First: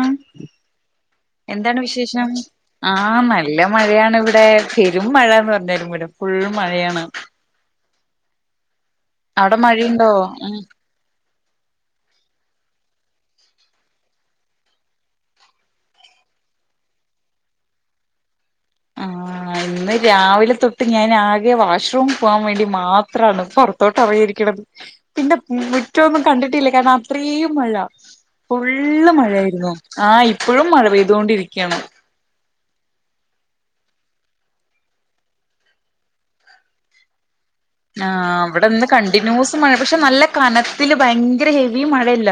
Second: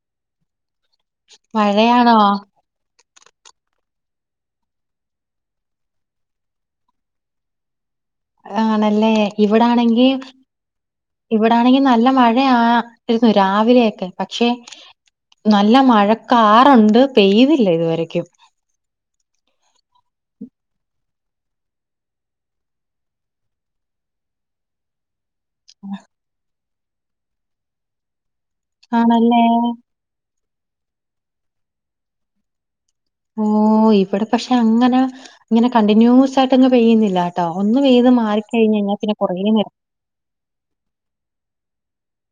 ആഹ് എന്താണ് മഴയാണോ വിശേഷം ആഹ് നല്ല മഴയാണ് ഇവിടെ. പെരും മഴന്ന് പറഞ്ഞാലും വരം ഫുൾ മഴയാണ് ആണല്ലേ അവിടെ ഇവിടാണെങ്കി മഴയുണ്ടോ ഉം ഇവിടൊണെങ്കി നല്ല മഴ ആയിരുന്നു രാവിലെയൊക്കെ പക്ഷെ നല്ല മഴക്കാറൊണ്ട് പെയ്തില്ല ഇതുവരെ ക്കും ആഹ് ഇന്ന് രാവിലെ തൊട്ട് ഞാൻ ആകെ വാഷ്റും പോവാൻ വേണ്ടി മാത്രാണ് പൊ റത്തോട്ട് ഇറങ്ങിയിരിക്കണത് [inaudible] പിന്നെ മുറ്റൊന്നും കണ്ടിട്ടില്ല കാരണം അത്രേയും മഴ ഫുള്ള് ആണല്ലേ. മഴയായിരുന്നു ആഹ് ഇപ്പഴും മഴ പെയ്തോണ്ടിരിക്യാണ് ഓ ഇവിടെ പക്ഷെ അങ്ങന ഇങ്ങനെ കണ്ടിന്യൂസ് ആയിട്ട് അങ്ങ് പെയ്യുന്നില്ല ട്ടോ ഒന്ന്‌ പെയ്ത് ആഹ് ഇവിടെ ഇന്ന് മാറിക്കഴിഞ്ഞഴിഞ പിന്നെ കുറേ കണ്ടിന്യൂസ് നേ മഴ പക്ഷെ നല്ല കനത്തില് ഭയങ്കര ഹെവി മഴയില്ല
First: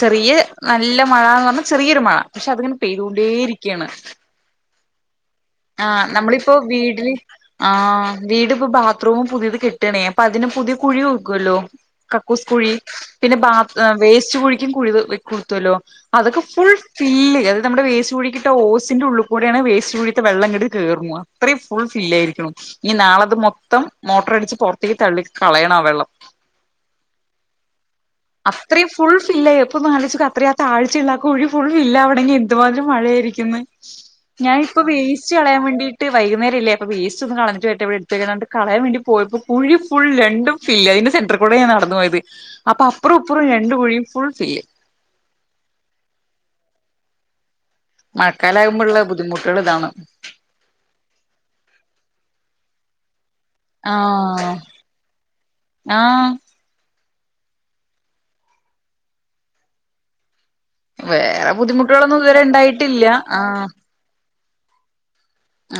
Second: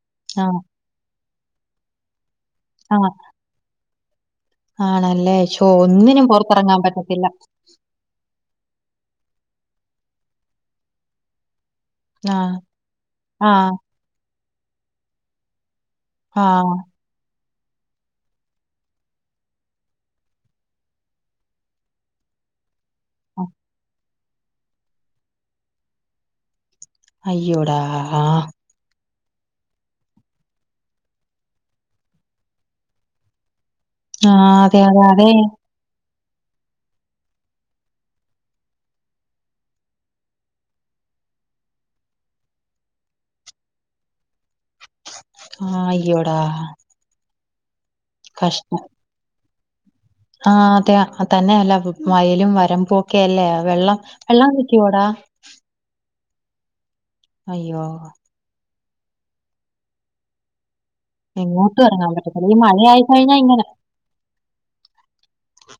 ചെറിയ ആഹ് നല്ല മഴന്ന് പറഞ്ഞാ ചെറിയൊരു മഴ പക്ഷെ അതിങ്ങനെ ആഹ് പെയ്തോണ്ടേ ഇരിക്യാണ് ആണല്ലേ ശ്ശോ ഒന്നിനും നമ്മളിപ്പോ പൊറത്തിറങ്ങാൻ വീടില് പറ്റത്തില്ല ആഹ് വീടിപ്പൊ ബാത്റൂമും പുതിയത് കെട്ട് ആണേ അപ്പൊ അതിന് പുതിയ കുഴി നോക്കുല്ലോ കക്കൂസ് ആഹ് കുഴി പിന്നെ ബാ ആഹ് വേസ്റ്റ് കുഴിക്കും കുഴി കുത്തുവല്ലോ അതൊക്കെ ഫുൾ ആഹ് ഫില്ല് അത് നമ്മുടെ വേസ്റ്റ് കുഴിക്കിട്ട ഓസിന്റെ ഉള്ള് ക്കൂടേണ് വേസ്റ്റ്കുഴി വെള്ളങ്ങട് കേറു അത്രയും ഫുൾ ഫില്ലായിരിക്ക്ണു ഇനി നാളത് അ മൊത്തം മോട്ടർ അടിച്ച് പുറത്തേക്ക് തള്ളി കളയണം ആ വെള്ളം അയ്യോടാ അത്രയും ഫുൾ ഫില്ലായിപ്പോ ന്നാലോചിച്ചോക്ക് അത്രയാകത്താ ഴ്ചയുള്ള കുഴി ഫുൾ ഫി ല്ലാവണെങ്കി എന്തുമാതിരിം മഴയായിരിക്കുന്ന് ആഹ് അതെ, ഞാനിപ്പ അതെ, അതെ. വേയിസ്റ്റ് കളയാൻ വേണ്ടി ട്ട് വൈകുന്നരല്ലേ അപ്പ വേസ്റ്റോന്ന് കള ഞ്ഞട്ട് വരട്ടെ വിടെ എടുത്തേണ്ട് കളയാൻ വേണ്ടി പോയപ്പോ കുഴി ഫുൾ രണ്ടും ഫില്ലയിന്റെ സെന്റർ കൂടെ യ ഞാന്നടന്ന് പോയത് അപ്പൊ അപ്പുറൊ ഇ പ്പുറൊ രണ്ട് കുഴിയും ഫുൾ ഫില്ല് ആഹ് അയ്യോടാ കഷ്ടം. മഴക്കാലാകുമ്പോഴുള്ള ബുദ്ധിമുട്ടുകള് താണ് ആഹ് അതെ തന്നെല്ലാ വയലും വരമ്പും ഒക്കെ അല്ലേ ആഹ് ആഹ് അയ്യോ വേറെ എങ്ങോട്ടും എറങ്ങാൻ ബുദ്ധിമുട്ടുകളൊന്നും ഇത് വരെ പറ്റത്തില്ല ഇ ഈ മഴയായി ണ്ടായിട്ടില്ല കഴിഞ്ഞാ ഇങ്ങനെ ആഹ്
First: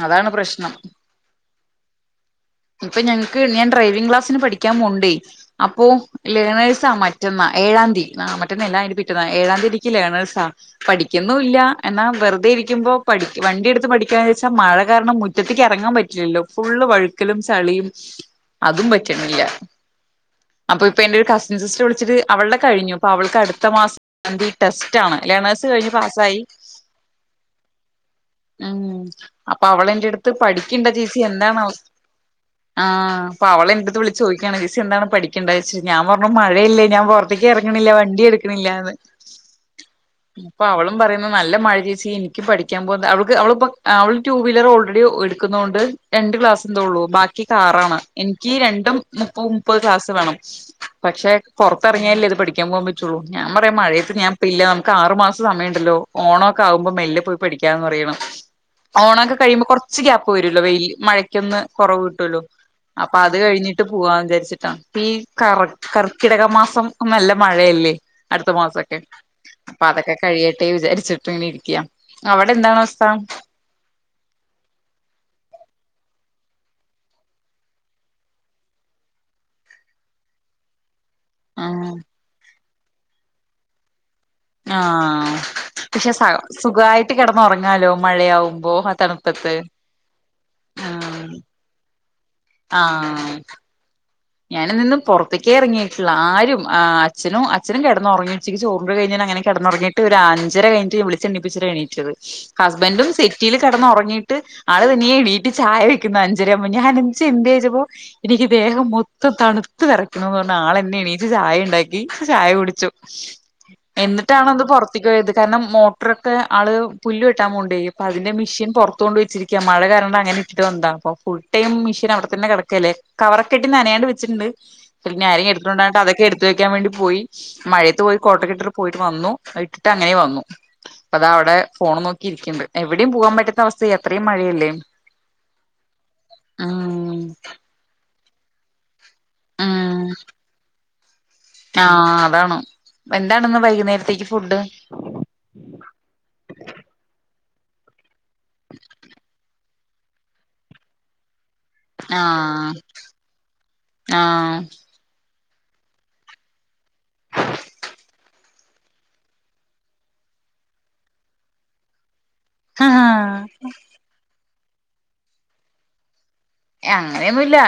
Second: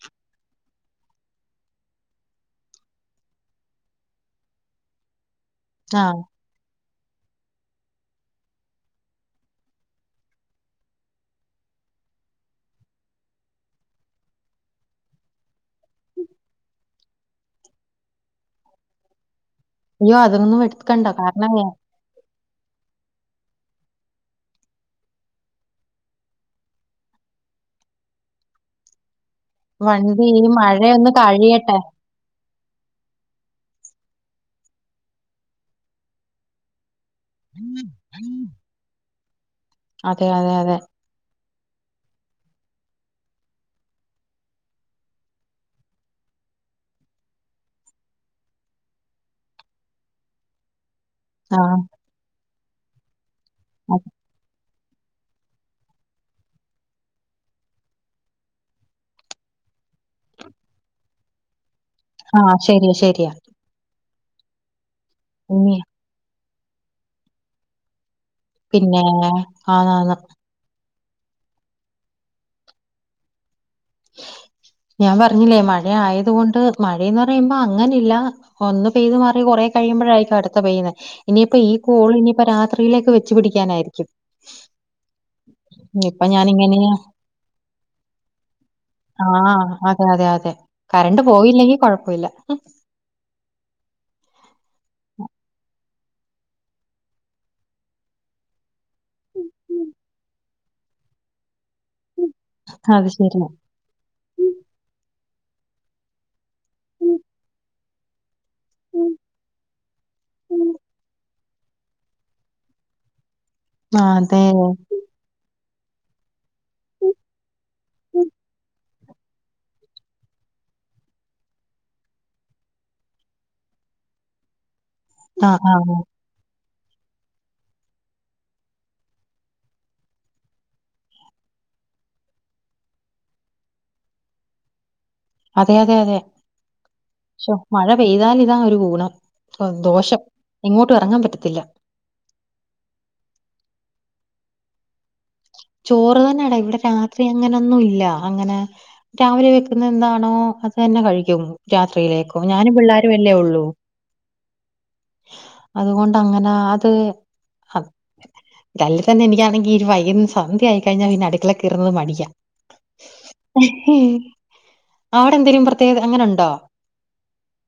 അതാണ് പ്രശ്നം ഇപ്പൊ ഞങ്ങക്ക് ഞാൻ ഡ്രൈവിം ക്ലാസ്സിന് പഠിക്കാൻ പോണണ്ടേ അപ്പോ ആഹ് ലേണേഴ്സ മറ്റ റ്റന്നാ ഏഴാംതി ആ മറ്റന്നല്ല അതിന്റെ പിറ്റന്നാ ഏഴാംതിക്ക് ലേണേർസാ പഠിക്കുന്നുല്ല എന്നാ വെറുതെ ഇരിക്കുമ്പോ പടി വണ്ടി എടുത്ത് പഠിക്കാന്ന്ച്ചാൽ മഴ കാരണം മുറ്റത്തേക്ക് ഇറങ്ങാൻ പ ല്ലോ ഫുള്ള് വഴുക്കലും ചളിയും അതും പറ്റണില്ല അയ്യോ അതൊന്നും അപ്പൊ ഇപ്പൊ എടുക്കണ്ട എന്റെ ഒരു കാരണം കസിൻ വേ- സിസ്റ്റർ വിളിച്ചിട്ട് അവളുടെ കഴിഞ്ഞു അപ്പൊ അവൾക്ക് അടുത്ത മാസംതി ടെസ്റ്റാണ് ലെണേഴസ് കഴിഞ്ഞു പാസ്സായി [inaudible] ഉം അപ്പ വണ്ടി അവളെന്റെടുത്ത് ഈ പഠിക്കിണ്ട മഴയൊന്ന് ചേച്ചി എന്താണവ കഴിയട്ടെ ആഹ് അപ്പ അവള എന്റെടുത്തു വിളിച്ചു ചോദിക്കാണ്ചേച്ചി എന്താണ് പഠിക്കണ്ടച്ച ഞാൻ പറഞ്ഞു മഴയല്ലെ ഞാൻ പൊ ക്ക് ഇറങ്ങണില്ല വണ്ടി എട്ക്ക്ണില്ല ന്ന് അതെ അതെ പ്പൊ അതെ അവളും പറയും നല്ല മഴ ചേച്ചി എനിക്കും പഠിക്കാ പോവാ അവൾക്ക് അവ ടു വീലർ ഓൾറെഡി എടുക്കുന്നോണ്ട് രണ്ട് ക്ലാസ് ന്തള്ളൂ ബാക്കി കാറാണ് എനിക്ക് രണ്ടും മുപ്പത് മുപ്പത് ക്ലാസ് വേണം പക്ഷെ ആഹ് പുറത്തെറങ്ങിയാല്ലെ ഇത് പഠിക്കാൻ പോൻ പറ്റുള്ളൂ ഞാൻ പറയാ മഴയത്ത് ഞാപ്പില്ല ആറു മാസം സമയമുണ്ടല്ലോ ഓണമൊക്കെ ആകുമ്പോ മെല്ലെ പോയി പഠിക്കാന്ന് പറയണം ഓണോക്കെ കഴിയുമ്പ കുറച്ച് ഗ്യാപ്പ് വരുല്ലോ വെയിൽ മഴക്കൊന്ന് കുറവ് [unintelligible] ആഹ് ശരിയാ അപ്പൊ ശരിയാ അത് കഴിഞ്ഞി ഇട്ട് പോവാന്ന് വിചാരിച്ചിട്ടാ ഈ കർ ഇനി കർക്കിടക മാസം നല്ല മഴയല്ലേ അടുത്ത മാസക്കെ പിന്നെ അപ്പൊ അതൊക്കെ ആന്നാന്ന് കഴിയട്ടെ വിചാരിച്ച് രിക്ക അവിടെ എന്താണവസ്ഥ ഞാൻ പറഞ്ഞില്ലേ മഴ ആയത് കൊണ്ട് മഴയെന്ന് പറയുമ്പോ അങ്ങനില്ല ഒന്ന് പെയ്ത് മാറി കൊറേ കഴിയുമ്പഴായിക്കു അടുത്ത പെയ്യന്നെ- ഇനിയിപ്പ ഈ ആഹ് കോള് ഇനിയിപ്പ രാത്രിയിലേക്ക് വച്ച് പിടിക്കാനായിര ആഹ പക്ഷെ സ ഇപ്പൊ ഞാനിങ്ങനെ സുഖവായിട്ട് കെടന്നൊറങ്ങാലോ മഴയാവുമ്പോ തണുപ്പത്ത് ആഹ് അതെ അതെ അതെ കറണ്ട് പോയില്ലെങ്കി കൊഴപ്പ ഇല്ല. ആഹ ഞാൻ ഇന്നൊന്നും പുറത്തിക്കേ ഇറങ്ങിയിട്ടില്ല ആരും അച്ഛനും അച്ഛനും കെടന്നുറങ്ങി ഉച്ചക്ക് ചോറ് കഴിഞ്ഞട്ട് അങ്ങന കിടന്നൊറങ്ങിട്ട് ഒരു അഞ്ചര കഴിഞ്ഞിട്ട് ഞാൻ വിളിച് എണപ്പിച്ചിട്ടാ എണീറ്റത് അത് ഹസ്ബൻഡും ശരിയാ. സിറ്റിൽ കെടന്നൊറങ്ങി ട്ട് ആള് തനിയെ എണീട്ട് ചായ വെക്കുന്നു അഞ്ചര ആമ്പോ ഞാൻ എണീച് എന്തെ ചോയ്ച്ചപ്പൊ എനിക്ക് ദേഹം മൊത്തം ഇ തണുത്ത് വെറക്കുണുന്ന് പറഞ്ഞ് ആളെന്നെ എണീച് ചായ ഉണ്ടാക്കി ചായ കുടിച്ചു ആഹ് അതെ എന്നിട്ടാണൊന്ന് പൊർ- പിതുവയിത് കാരണം മോട്രൊക്കെ ആള് പുല്ല് വെട്ടാൻ മോണ്ടേയി പ്പ അതിന്റെ മെഷീൻ പൊത്തുകൊണ്ട് വെച്ചിരി ക്ക്യ മഴ കരണം അങ്ങനെ ട്ട് വന്താ പ്പൊ ഫുൾടൈം മിഷീൻ അവിടെ തന്നെ കെടക്കേലെ കവറൊക്കെട്ട് നനയാണ്ട് ച്ണ്ട് പിന്നെ ആരേ എട്ത്ത് ആഹ് കൊണ്ട ആഹ് വണ്ട അതൊക്കെ എട് കുത്ത വെക്കാൻ വേണ്ടി പോയി മഴയത്തു പോയി കോട്ടൊക്കെ ഇട്ടിട്ട് പോയിട്ട വന്നു. അത് ഇട്ടിട്ട് അങ്ങനെ വന്നു പ്പതാ ഔടെ ഫോണു നോക്കിയിരിക്ണ്ട് എവിടിം പോവാപറ്റത്ത അവസ്ഥയ എത്രം മഴയല്ലേ. അതെ അതെ അതെ ഉം ശോ മഴ പെയ്താൽ ഇതാ ഒരു ഗുണം. സന്തോഷം എങ്ങോട്ടു ഇറങ്ങാ പറ്റത്തില്ല. ആഹ അതാണ് എന്താണ് ഇന്ന് വൈകുന്നേരത്തേക്ക് ഫുഡ് ചോറ് തന്നെടാ ഇവിടെ രാത്രി അങ്ങനൊന്നും ഇല്ല അങ്ങനെ രാവിലെ വെക്കുന്നെന്താണോ അത് തന്നെ കഴിക്ക്യും രാത്രിയിലേക്കോ ആഹ് ഞാനും പിള്ളേരുവല്ലേ ഒള്ളൂ. അതുകൊണ്ടങ്ങന അത് ഹ. ട്ടല്ലെ തന്നെ എനിക്കാണെങ്കി ഒരു വൈകുന്ന സന്ധ്യായിക്കഴിഞ്ഞ പിന്നെ അടുക്കളെ കെറുന്നത് മടിയ. ആഹ് അവിടെന്തേലും പ്രത്യേക അങ്ങനുണ്ടോ? അങ്ങനെയൊന്നു ഇല്ല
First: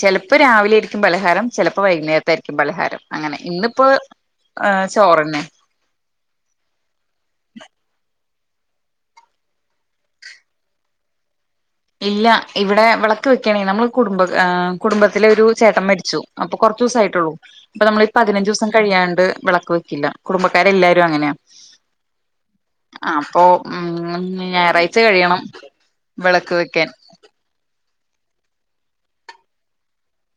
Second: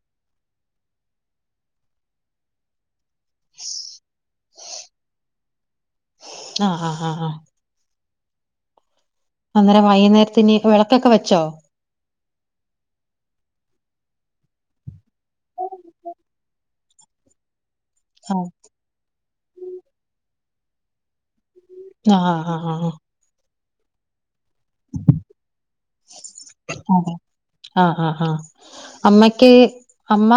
ചിലപ്പോ രാവിലെ ആയിരിക്കും പലഹാരം ചിലപ്പോ വൈകുന്നേരത്തായിരിക്കും പലഹാരം അങ്ങനെ ഇന്നിപ്പോ ചോറെന്നെ ആഹ് ആഹ് ആഹ് ആഹ്. അന്നേരം വൈകുന്നേരത്തി ഇനി വിളക്കൊക്കെ വെച്ചോ ഇല്ല ഇവിടെ വെളക്ക് വെക്ക്യണേ നമ്മൾ കുടുംബ ആ കുടുംബത്തിലെ രു ചേട്ടം മര്ച്ചു. അപ്പൊ കൊർച്ചൂസായിട്ടുള്ളൂ പ്പ നമ്മളീ ആഹ് പതിനഞ്ചുസം കഴിയാണ്ട് വിളക്ക് വെ- കില്ല കുടുംബക്കാരെല്ലാരും അങ്ങനാ. ആഹ ആഹ് ആഹ് ആഹ്. അപ്പൊ ഉം ഞായറാഴ്ച കഴിയണം വിളക്ക് വെക്ക്‌ ആഹ് ആഹ് ആഹ് ആഹ് അമ്മക്ക്യ് അമ്മ.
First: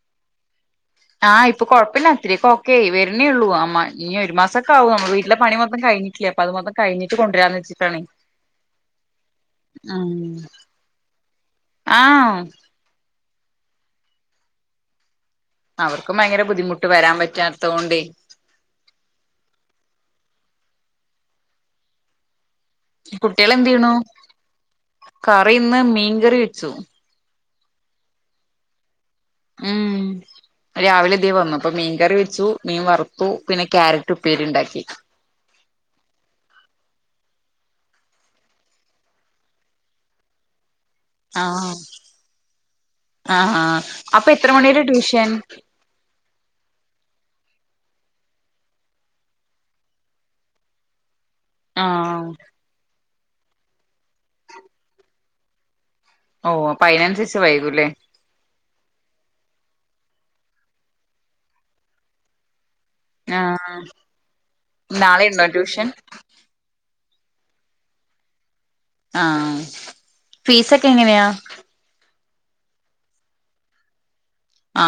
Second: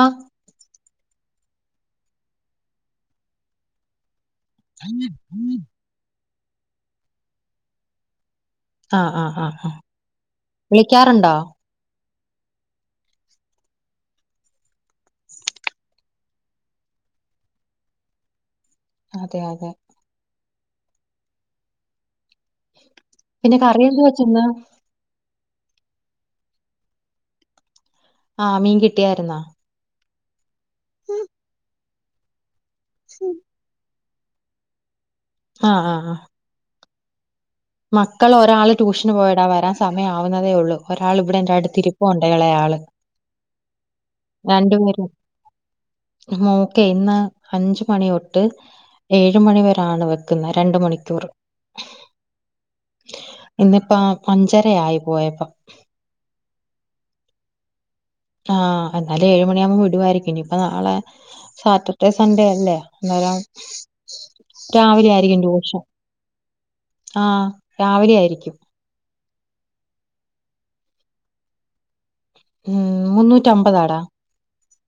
ആഹ് ഇപ്പൊ കൊഴപ്പല്ല ത്തിരിക്കൊക്കെയി വര്ണേ ള്ളൂ അ മ ഞ്ഞൊരു മാസ- ക്കവും നമ്മള് വീട്ടിലെ പണി മൊത്തം കഴിഞ്ഞിട്ടില്ല അപ്പൊ അത് മൊത്തം കഴിഞ്ഞിട്ട് കൊണ്ട് വരാന്ന് വെച്ചിട്ടാണ് ആഹ് ആഹ് ആഹ് അ വിളിക്ക്യാറുണ്ടോ? ആഹ അവർക്കും ഭയങ്കര ബുദ്ധിമുട്ട് വരാ പറ്റാത്തോണ്ടെ. അതെ അതെ. പിന്നെ കറി കുട്ട്യാളെന്തെയ്‌ണു? എന്ത് വെച്ചിന്ന് കറി ഇന്ന് മീങ്കറി വെച്ചു. ആഹ് മീൻ കിട്ടിയായിരുന്നോ? ഉം രാവിലെ തേ വന്നപ്പ മീങ്കറി വെച്ചു മീൻ വറുത്തു പിന്നെ ക്യാര ട്ടു ഉപ്പേരി ഉണ്ടാക്കി ആഹ് ആ ആഹ് മക്കൾ ഒരാള് ട്യൂഷന് പോയടാ വരാൻ സമയം ആവുന്നേ ഉള്ളൂ ഒരാള് ഇവിടെന്റെട് ആഹ് തിരുപ്പുണ്ട് എളെ ആള്. ആഹ് ആഹ്. അപ്പൊ എത്ര മണി വരെ രണ്ടുപേരും ട്യൂഷൻ മോക്കേ ഇന്ന് അഞ്ച് മണി തൊട്ട് ഏഴ് മണിവരാണ് വെക്കുന്ന രണ്ട് മണിക്കൂർ ആഹ് ഇന്നിപ്പ അഞ്ചരയായി പോയപ്പോ ഓ അപ്പയിനനുസരിച്ച് വൈകൂല്ലേ ആഹ് എന്നാലും ഏയ് മണിയാമ്പോ വിടുവായിരിക്കും. ഇനി ഇപ്പോ നാളെ സാറ്റർഡേ സൺഡേ അല്ലേ ആഹ് [unintelligible] രാവിലെ നാളെ ആയിരിക്കും ഉണ്ടോ ട്യൂഷൻ ആഹ് രാവിലെ ആയിരിക്കും ആഹ് ആഹ് ഫീസ് ഒക്കെ എങ്ങനേയാ? ഉം മുന്നൂറ്റി അമ്പതാടാ ആ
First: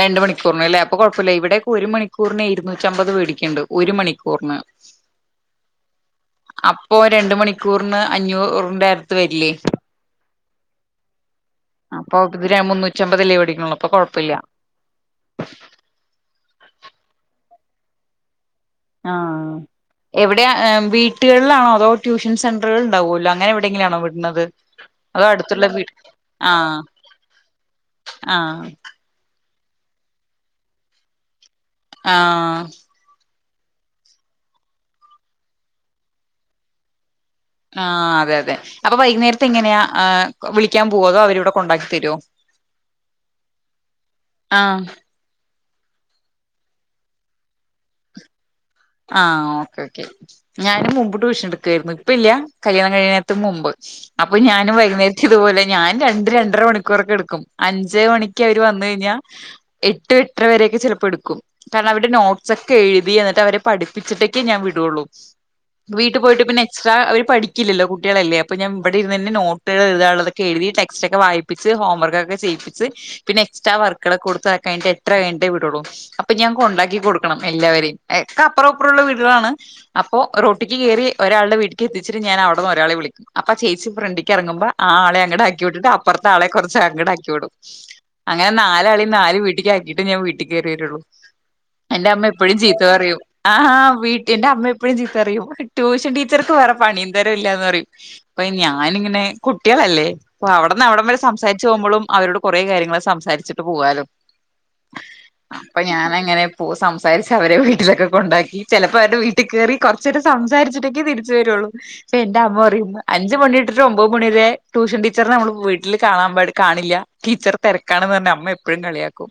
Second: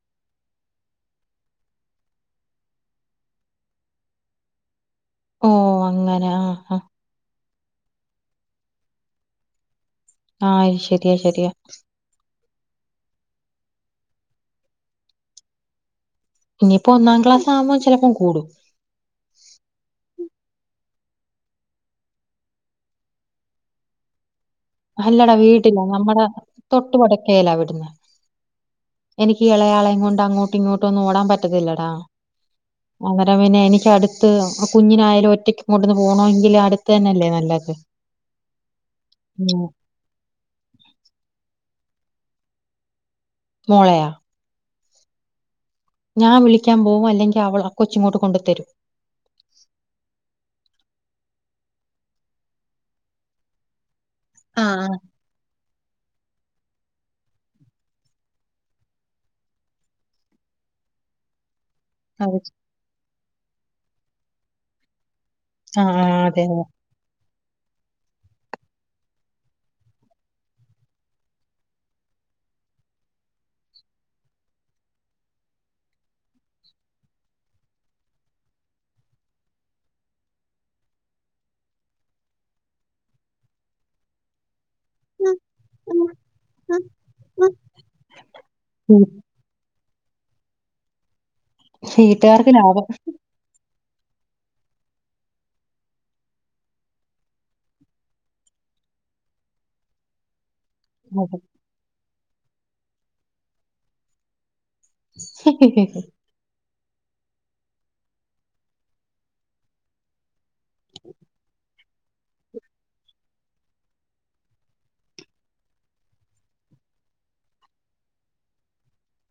രണ്ട് മണിക്കൂറിന അല്ലേ അപ്പൊ കുഴപ്പമില്ല ഇവിടെക്കെ ഒരു മണിക്കൂറിന് ഇരുന്നൂറ്റമ്പത് മെടിക്കുണ്ട് ഒരു മണിക്കൂറിന് ഓ അങ്ങനെ ആഹ് ആ അപ്പൊ രണ്ട് മണിക്കൂറിന് അഞ്ഞൂറിന്റെ അടുത്ത് വരില്ലേ ആഹ് അയ്ശര്യാ ശര്യാ അപ്പോ ഇവിര് മുന്നൂറ്റി അമ്പതല്ലേ വേടിക്കണുള്ളു അപ്പോ കൊഴപ്പല്ല്യ ഇനിയിപ്പോ ഒന്നാംക്ലാസ് ആകുമ്പോ ചിലപ്പോ കൂടും ആഹ് എവിടെയാ വീട്ടുകളിലാണോ അതോ ട്യൂഷൻ സെന്ററ്കൾ ഉണ്ടാവുമല്ലോ അങ്ങനെ എവിടെങ്കിലാണോ വിടുന്നത് അതോ അല്ലടാ അടുത്തുള്ള വീട്ടിലാ വീട് നമ്മടെ ആഹ് തൊട്ട് പട്ക്കേലാ വിടുന്നേ ആഹ് എനിക്ക് ഈ എളയാളേം കൊണ്ട് അങ്ങോട്ടും ഇങ്ങോട്ടൊന്നും ഓടാൻ പറ്റത്തില്ല ആഹ് അന്നേരം പിന്നെ എനിക്ക് അടുത്ത് [unintelligible] കുഞ്ഞിന ആയാലും ഒറ്റയ്ക്ക് എങ്ങോന്ന് പോണ എങ്കില് അടുത്ത് തന്നെല്ലേ നല്ലത് ആഹ് അതേയതെ അപ്പോ ഉം വൈകുന്നേരത്തെങ്ങനെയാ? അഹ് വിളിക്കാൻ പൂവ്വോ അതോ അവരിവിടെ കൊണ്ടാക്കി തര്വോ മോളെയാ ആഹ് ഞാൻ വിളിക്കാൻ പോകും അല്ലെങ്കി അവൾ ആ കൊച്ചിങ്ങോട്ട് കൊണ്ടുത്തരും ആഹ് ഓക്കേ ഓക്കെ ഞാനും മുമ്പ് ട്യൂഷൻ എടുക്കുവായിരുന്നു. ഇപ്പ ഇല്ല്യാ കല്യാണം കഴിയണേത്തും മുമ്പ് അപ്പോ ഞാനും ആഹ് വൈകുന്നേ ഇതുപോലെ ഞാൻ രണ്ട് രണ്ടര മണിക്കൂറൊക്കെ എടുക്കും അഞ്ചര മണിക്ക് അവര് വന്ന് കഴിഞ്ഞാൽ എട്ട് എട്ടര വരൊക്കെ ചെലപ്പോ എടുക്കും കാരണം അവരുടെ ആഹ്. അത് നോട്ട്സ് ഒക്കെ എഴുതി എന്നിട്ട് അവരെ പഠിപ്പിച്ചിട്ടൊക്കേ ഞാൻ വിടുള്ളൂ ആഹ് വീട്ട ആഹ് അതെ പോയിട്ട് പിന്നെ അതെ. എക്സ് എസ്ട്ര പടിക്കില്ലല്ലോ കുട്ടികളല്ല അപ്പ ഞാൻ ഇവിടെ ഇരുനന്നെ നോട്ടു എഴുതാനുള്ളതൊെ എുതിടെക്സ്റ്റ് ഒക്കെ വായി പ്പിച്ച് ഹോംവർക്ക ഒക്കെ ചെയ്യിപ്പിച്ച് പിന്നെ എക്സ്റ്ററ വർക്കു കൊടുത് കഴിട്ട എട്ടര കഴിഞ്ഞിട്ടെ വിടുള്ളൂ അപ്പൊ ഞാൻ കൊണ്ടാക്കി കൊടുക്കും ണം എല്ലാവരേം എക്ക അപ്പറും ഇപ്പറുള്ള വീടുകളാണ്. അപ്പോ റോട്ടിക്ക് കയറി ഒരാളുടെ വീട്ട്ക്ക് എത്തിച്ചിട്ട് ഞാൻ അവിടുന്ന് ഒരാളെ വിളിക്കും അപ്പ ചേച്ചി ഫ്രണ്ടിക്ക് എറങ്ങുമ്പ ആ ആളെ അങ്ങട് ആക്കി വിട്ടിട്ട് അപ്പറത്തെ ആളെ കൊറച്ച് അങ്ങടാക്കി വിടും അങ്ങനെ ഉം നാലാളീം നാല് വീട്ടിക്ക് ആക്കിട്ടേ ഞാൻ വീട്ടിക്കേറി വരുള്ളൂ. എന്റെ അമ്മ വീട്ടുകാർക്ക് എപ്പോഴും ചീത്ത ലാഭം പറയും ആഹാ വീട്ട്ന്റെ അമ്മ എപ്പഴും ചീത്തറിയും ട്യൂഷൻ ടീച്ചർക്ക് വേറെ പണിയും തോരോം ഇല്ലാന്ന് പറയും പ്പ ഞാനിങ്ങനെ കുട്ട്യേളല്ലേ അപ്പൊ അവിടന്ന് അവിടം വരെ അതെ. സംസാരിച്ച് പോകുമ്പോഴും അവരോട് കുറേ കാര്യങ്ങൾ സംസാരിച്ചിട്ട് പോകാലോ അപ്പ ഞാനങ്ങനെ പോ സംസാരിച്ചവരെ വീട്ടിലൊക്കെ കൊണ്ടാക്കി ചെലപ്പോ അവരുടെ വീട്ടി കേറി കൊറ ഇച്ചിരി സംസാരിച്ചിട്ടൊക്കേ തിരിച്ചു വരുള്ളൂ ഇപ്പ എന്റെ അമ്മ പറയും അഞ്ച് മണി ഇട്ടിട്ട് ഒമ്പത് മണി വരെ ട്യൂഷൻ ടീച്ചറെ നമ്മള് വീട്ടില് കാണില്ല ടീച്ചർ തിരക്കാണെന്ന് പറഞ്ഞ അമ്മ എപ്പോഴും കളിയാക്കും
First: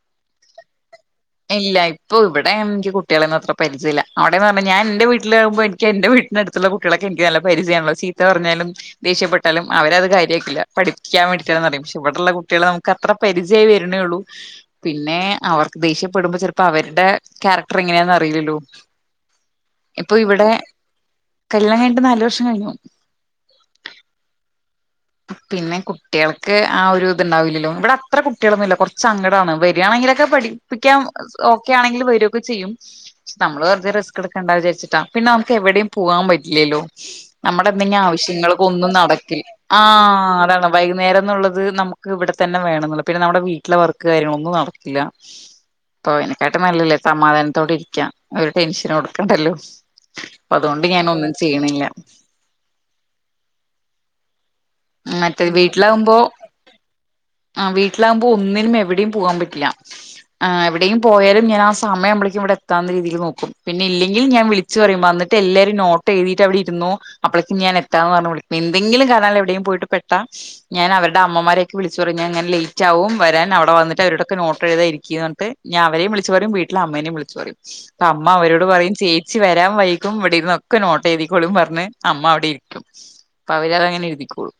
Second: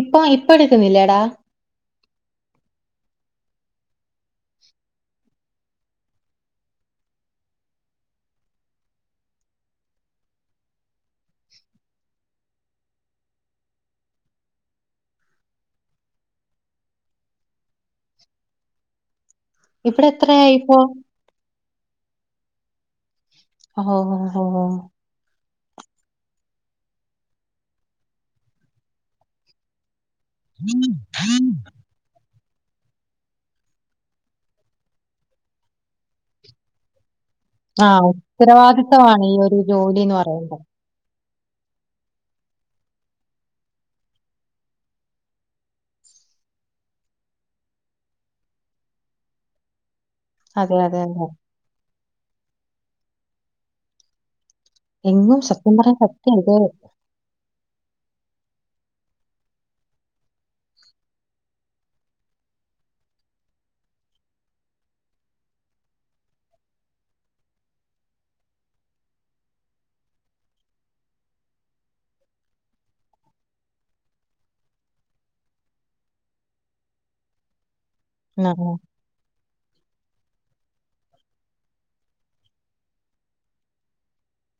ഇപ്പൊ ഇപ്പ എടുക്കുന്നില്ലേടാ ഇല്ല ഇപ്പൊ ഇവിടെ എനിക്ക് കുട്ടികളെന്ന അത്ര പരിചയില്ല അവിടെന്ന് പറഞ്ഞാ ഞാൻ എന്റെ വീട്ടിലാകുമ്പോ എനിക്ക് എന്റെ വീട്ടിൽ ടെ അടുത്തുള്ള കുട്ട്യളെക്കെ എൻക്ക് നല്ല പരിചയണല്ലോ ചീത്ത പറഞ്ഞാലും. ദേഷ്യപ്പെട്ടാലും അവര അത് കാര്യക്കില്ല പഠിക്കാൻ വേണ്ടിയിട്ടാ അറിയുമ്പോ പക്ഷ ഇവിടെള്ള കുട്ടികളെ ന ഇപ്പം പരിചയി വരുന്നേള്ളൂ പിന്നെ അവർക്ക് ദേഷ്യപ്പെടുമ്പോ ചെൽപ്പവര്ടെ ക്യാരക്ടർ എങ്ങനെയന്ന് അറിയില്ലല്ലോ. ഇപ്പൊ ഇവിടെ എത്രയായി ഇപ്പൊ? കല്യാണം കഴിഞ്ഞിട്ട് നാലു വർഷം കഴിഞ്ഞു ഒഹോഹു ഒഹോഹോ. പിന്നെ കുട്ടികൾക്ക് ആ ഒരു ഇത് ഉണ്ടാവില്ലല്ലോ ഇവിടെ അത്ര കുട്ടികളൊന്നുമില്ല കുറച്ച അങ്ങടാണ് വെ യാണെങ്കിലൊക്കെ പഠിപ്പിക്കാൻ ഓക്കെ ആണെങ്കിൽ വരൊക്കെ ചെയ്യും നമ്മള് വെർതെ റിസ്ക്ട്ക്കണ്ടാ വിചാരിച്ചിട്ടാ പിന്നെ നമുക്ക് എവിടെം പോവാം പറ്റില്ലല്ലോ. നമ്മുടെ എന്തെങ്കിലും ആഹ് ആവശ്യങ്ങൊക്കെ ഒന്നും ഉത്തരവാദിത്തമാണ് ഈ നടക്കില്ല ഒരു ജോലിന്ന് ആഹ് പറയുമ്പോ. അതാണ് വൈകുന്നേരം ന്നുള്ളത് നമുക്ക് ഇവിടെ തന്നെ വേണംന്നുള്ള പിന്നെ നമ്മുടെ വീട്ടിലെ വർക്ക് കാര്യങ്ങളൊന്നും നടത്തില്ല. പോയിനെക്കായിട്ടലും നല്ലല്ലേ സമാധാനത്തോട് ഇരിക്കൻ ഒരു ടെൻഷൻ കൊടുക്കണ്ടല്ലോ അപ്പ അതെ അതുകൊണ്ട് അതെ ഞാൻ അതെ ഒന്നും ചെയ്യണില്ല ഉം മറ്റ എങ്ങും സത്യം പറഞ്ഞ വീട്ടിലാവുമ്പോ. സത്യം ഇത് ആ ഹ് വീട്ടിലാകുമ്പോ ഒന്നിനും എവിടെയും പോകൻ പറ്റില്ല ആ എവിടെയും പോയാലും ഞാനാ സമയം മ്പളേക്കും ഇവിടെത്താന്ന രീതിയിൽ നോക്കും പിന്നില്ലങ്കിൽ ഞാൻ വിളി ച്ച് പറുമ്പോ അന്നാട്ട് എല്ലാരും നേട്ട് എഴുതിട്ട് അവിടെ ഇരുന്നേ അപ്പോളേക്ക് ഞാൻ എത്താന്ന് പറഞ് വിളിക്ക എന്തെങ്കിലും കാരണല്ല എവിടെ പോയിട്ട്പ്പെട്ട ഞാൻ അവരുടെ അമ്മമാരെയക്കെ വിളിച്ചു പറഞ്ഞ ഇങ്ങനെ ലേറ്റ് ആകും വരാൻ അവിടെ വന്നട്ട് അവരോടൊക്ക നോട്ട് എഴുതിരിക്ക് എന്ന് പറഞ്ഞിട്ട് ഞാൻ അവരേ വിളു പറയും വീട്ടില അമ്മേ വിളിച്ചു പറയും അമ്മ അവരോട് ആഹ് പറയും ചെയ് ച്ച് വരാ വൈകും ഇവിടിര്ന്ന് ക്കെ നോട്ടെയ്തിക്കോളും പർഞ്ഞ് അമ്മ അവിടിര്ക്കും. അവരതങ്ങനെ എഴുതിക്കോളും.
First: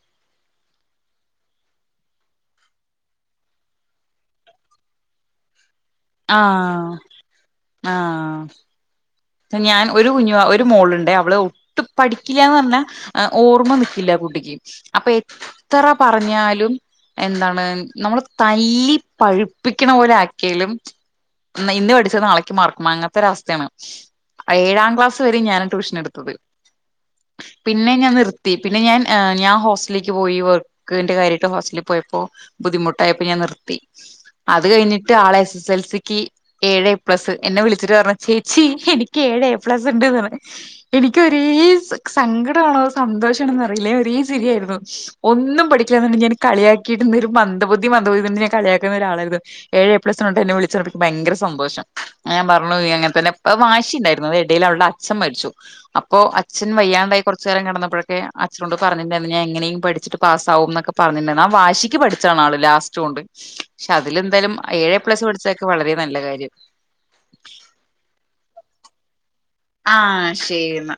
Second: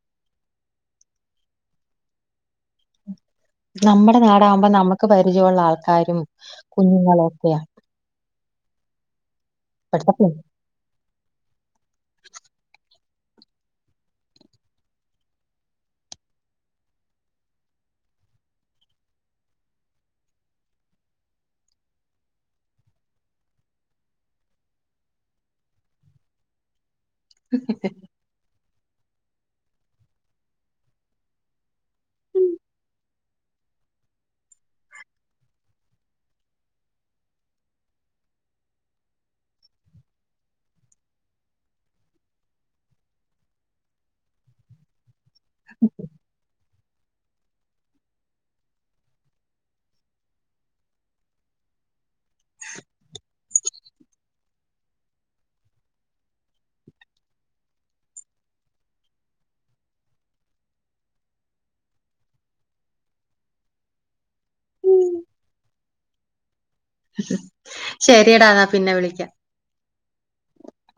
നമ്മുടെ നാടാകുമ്പ നമുക്ക് പരിചയുള്ള ആൾക്കാരും ആഹ് കുഞ്ഞുങ്ങളു ഒക്കെയ. ആഹ് ഞാൻ ഒരു ഇപ്പഴത്തെ കുഞ്ഞുവാ ഒരു മോളുണ്ട് അവള് ഒട്ട് പഠിക്കില്ലന്ന് പറഞ്ഞാ അ ഓർമ്മ ന്ക്കില്ല കുട്ടിക്ക് അപ്പെ എത്ര പറഞ്ഞാലും. എന്താണ് നമ്മള് തല്ലി പഴുപ്പിക്കണ പോലെ ആക്കിയലും. ന്ന ഇന്ന് പഠിച്ചത് നാളേക്ക് മാറക്കുമ അങ്ങനത്തെ ഒരു അവസ്ഥയാണ് അ ഏഴാം ക്ലാസ് വരെ ഞാന് ട്യൂഷനെടുത്തത് പിന്നെ ഞാ നിർ പി പിന്നെ ഞാൻ ഞാ ഹോസ്റ്റലീക്ക് പോയി വർക്ക് ന്റെ കാര്യയ്ട്ട് ഹോസ്റ്റലി പോയപ്പോ. ബുദ്ധിമുട്ടായപ്പ ഞാ നിർത്തി. അത് കഴിഞ്ഞിട്ട് ആളെ എസ് എസ് എൽ സിക്ക് ഏഴ് പ്ലസ് എന്നെ വിളിച്ചിട്ട് പറഞ്ഞ ചേച്ചി എനിക്ക് ക്ക്‌ എഴ് എ പ്ലസ് ണ്ട്ന്ന് എനിക്ക്യു ഒരേ സ് സങ്കടമാണോ സന്തോഷണോന്ന് അറിയില്ലേ ഒരേ ചിരിയായിരുന്നു. ഒന്നും പഠിക്കില്ല എന്ന് പറഞ് ഞാൻ കളിയാക്കിയിരുന്ന ഒരു മന്ദബുദ്ധി മന്ദബുദ്ധി എന്ന് ഞാൻ കളിയാക്കുന്ന ഒരാളായിരുന്നു ഏഴ് എ പ്ലസ്സ് ഉണ്ട് എന്നെ വിളിച്ച് പറഞപേ ഭയങ്കര സന്തോഷം ഞാ പർഞ്ഞോയി അങ്ങൻതനെ അഹ് മാശ് ശി ണ്ടായിരുന്നു അതി എടയിൽ അവൾടെ അഛം മര്ച്ചു. അപ്പോ അച്ഛൻ വയ്യാണ്ടായി കൊർച്ച് കാലം കടന്നപ്പഴൊക്കെ അച്ഛനോട് പറഞ്ഞിണ്ടായിരുന്നു ഞാ എങ്ങനെയും പഠിച്ചിട്ട് പാസ്സാവും ന്നൊക്കെ പർഞ്ഞിണ്ടന്നു ആ വാശിക്ക് പഠിച്ചാണ് ആള് ലാസ്റ്റ് കൊണ്ട്. ക്ഷെ അതിലെന്തയലും ഏഴേ പ്ലസ് പഠിച്ചതൊക്കെ വളരെ നല്ല കാര്യം. ശര്യടാ ന്നാ പിന്നെ വിളിക്ക്യ. ആഹ് ശരിന്നാ